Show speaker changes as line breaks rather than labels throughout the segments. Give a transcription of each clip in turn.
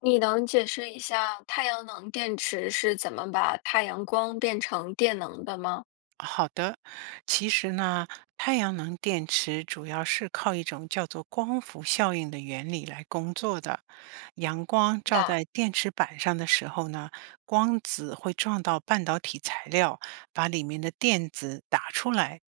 你能解释一下太阳能电池是怎么把太阳光变成电能的吗？
好的，其实呢，太阳能电池主要是靠一种叫做光伏效应的原理来工作的。阳光
是
照
的，
在电池板上的时候呢，光子会撞到半导体材料，把里面的电子打出来。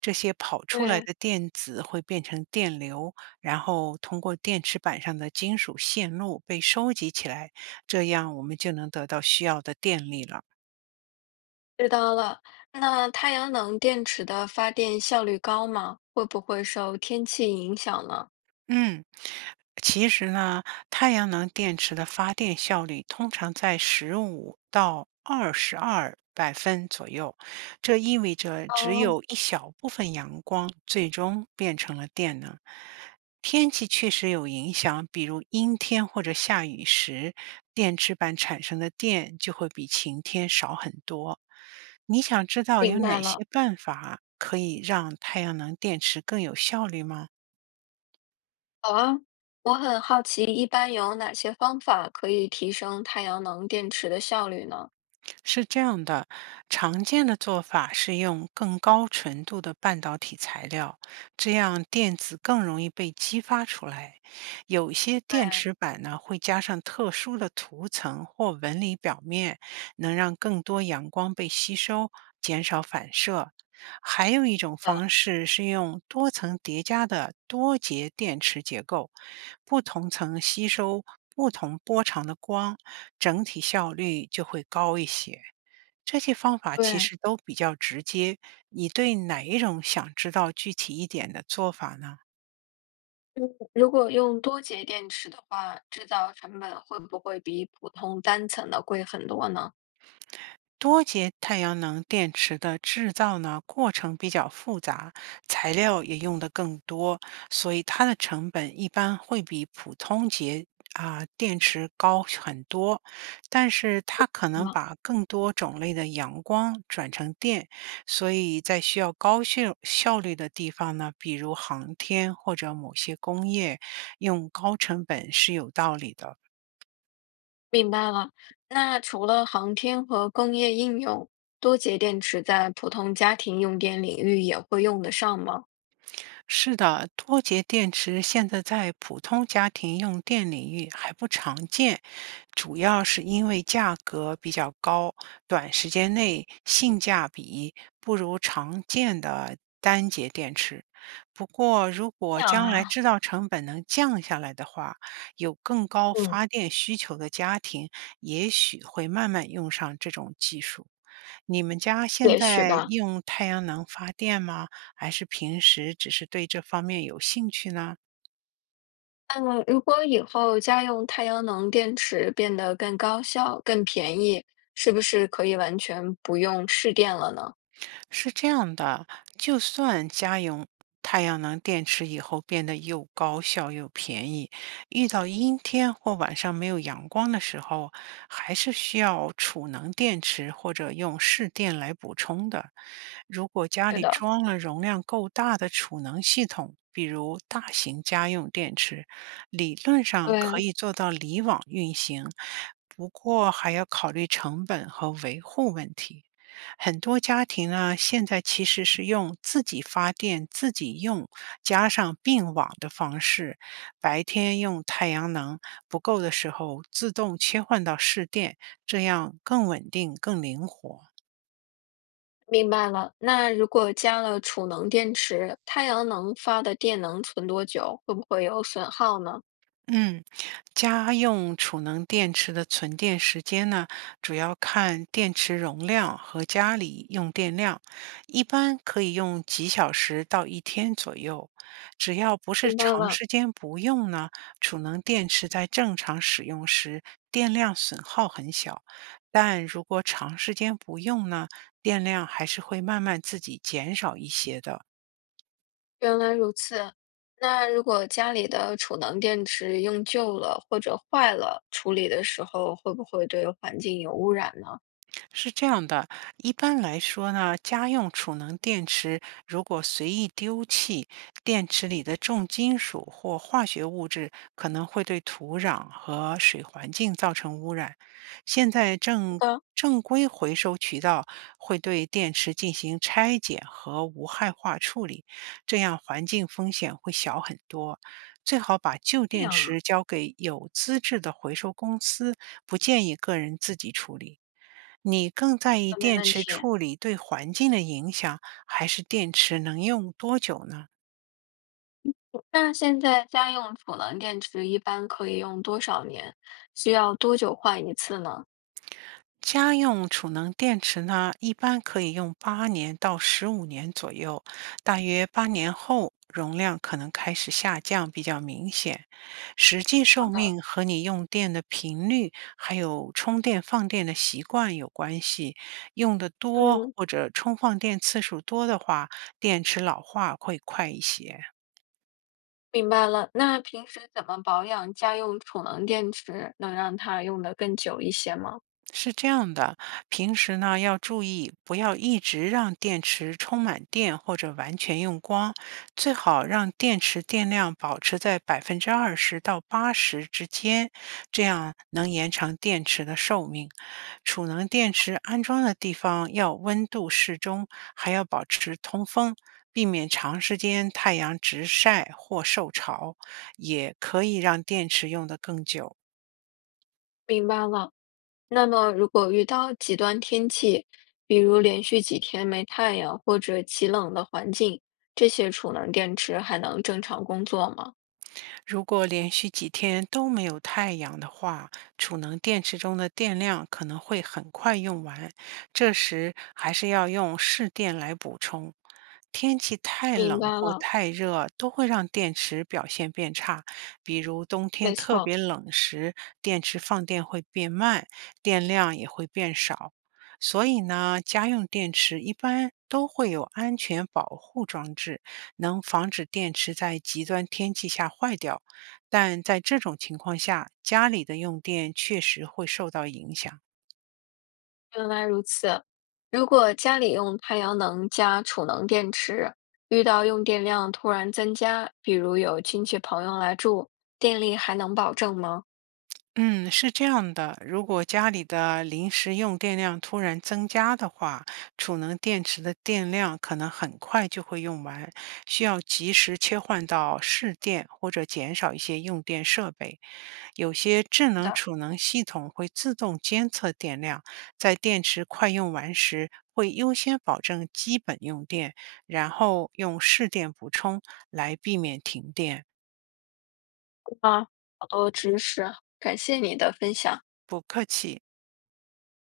这些跑出来
对，
的电子会变成电流，然后通过电池板上的金属线路被收集起来，这样我们就能得到需要的电力了。
知道了。那太阳能电池的发电效率高吗？会不会受天气影响呢？
嗯，其实呢，太阳能电池的发电效率通常在15到22百分左右，这意味着只
哦，
有一小部分阳光最终变成了电能。天气确实有影响，比如阴天或者下雨时，电池板产生的电就会比晴天少很多。你想知道有
明白
哪
了。
些办法可以让太阳能电池更有效率吗？
好啊，我很好奇，一般有哪些方法可以提升太阳能电池的效率呢？
是这样的，常见的做法是用更高纯度的半导体材料，这样电子更容易被激发出来。有一些电
对
池板呢会加上特殊的涂层或纹理表面，能让更多阳光被吸收，减少反射。还有一种
的，
方式是用多层叠加的多节电池结构，不同层吸收不同波长的光，整体效率就会高一些。这些方法其
对，
实都比较直接，你对哪一种想知道具体一点的做法呢？
嗯如果用多节电池的话，制造成本会不会比普通单层的贵很多呢？
多节太阳能电池的制造呢，过程比较复杂，材料也用的更多，所以它的成本一般会比普通电池高很多。但是它可能
了，
把更多种类的阳光转成电，所以在需要高效效率的地方呢，比如航天或者某些工业，用高成本是有道理的。
明白了。那除了航天和工业应用，多节电池在普通家庭用电领域也会用得上吗？
是的，多节电池现在在普通家庭用电领域还不常见，主要是因为价格比较高，短时间内性价比不如常见的单节电池。不过，如
这
果
样
将来
啊，
制造成本能降下来的话，有更高
嗯，
发电需求的家庭也许会慢慢用上这种技术。你们家现
也许
在
吧。
用太阳能发电吗？还是平时只是对这方面有兴趣呢？
嗯，如果以后家用太阳能电池变得更高效、更便宜，是不是可以完全不用试电了呢？
是这样的，就算家用太阳能电池以后变得又高效又便宜，遇到阴天或晚上没有阳光的时候，还是需要储能电池或者用市电来补充的。如果家
是
里
的，
装了容量够大的储能系统，比如大型家用电池，理论上
对，
可以做到离网运行，不过还要考虑成本和维护问题。很多家庭呢，现在其实是用自己发电、自己用，加上并网的方式，白天用太阳能，不够的时候自动切换到市电，这样更稳定、更灵活。
明白了。那如果加了储能电池，太阳能发的电能存多久？会不会有损耗呢？
嗯，家用储能电池的存电时间呢，主要看电池容量和家里用电量，一般可以用几小时到一天左右。只要不是
明白
长
了。
时间不用呢，储能电池在正常使用时电量损耗很小，但如果长时间不用呢，电量还是会慢慢自己减少一些的。
原来如此。那如果家里的储能电池用旧了或者坏了，处理的时候会不会对环境有污染呢？
是这样的，一般来说呢，家用储能电池如果随意丢弃，电池里的重金属或化学物质可能会对土壤和水环境造成污染。现在正
好的，
正规回收渠道会对电池进行拆解和无害化处理，这样环境风险会小很多。最好把旧电池交给有资质的回收公司，不建议个人自己处理。你更在意
那没
电
问
池
题。
处理对环境的影响，还是电池能用多久呢？
那现在家用储能电池一般可以用多少年？需要多久换一次呢？
家用储能电池呢，一般可以用8年到15年左右，大约八年后容量可能开始下降，比较明显。实际寿命和你用电的频率，还有充电放电的习惯有关系。用的多
嗯，
或者充放电次数多的话，电池老化会快一些。
明白了。那平时怎么保养家用储能电池，能让它用得更久一些吗？
是这样的，平时呢要注意，不要一直让电池充满电或者完全用光，最好让电池电量保持在20%到80%之间，这样能延长电池的寿命。储能电池安装的地方要温度适中，还要保持通风。避免长时间太阳直晒或受潮，也可以让电池用得更久。
明白了。那么，如果遇到极端天气，比如连续几天没太阳或者极冷的环境，这些储能电池还能正常工作吗？
如果连续几天都没有太阳的话，储能电池中的电量可能会很快用完，这时还是要用市电来补充。天气太
明
冷
白
或
了，
太热都会让电池表现变差，比如冬天
没
特
错，
别冷时，电池放电会变慢，电量也会变少。所以呢，家用电池一般都会有安全保护装置，能防止电池在极端天气下坏掉，但在这种情况下，家里的用电确实会受到影响。
原来如此。如果家里用太阳能加储能电池，遇到用电量突然增加，比如有亲戚朋友来住，电力还能保证吗？
嗯，是这样的，如果家里的临时用电量突然增加的话，储能电池的电量可能很快就会用完，需要及时切换到市电或者减少一些用电设备。有些
好
智能
的，
储能系统会自动监测电量，在电池快用完时会优先保证基本用电，然后用市电补充来避免停电。
啊，好多知识，感谢你的分享。
不客气。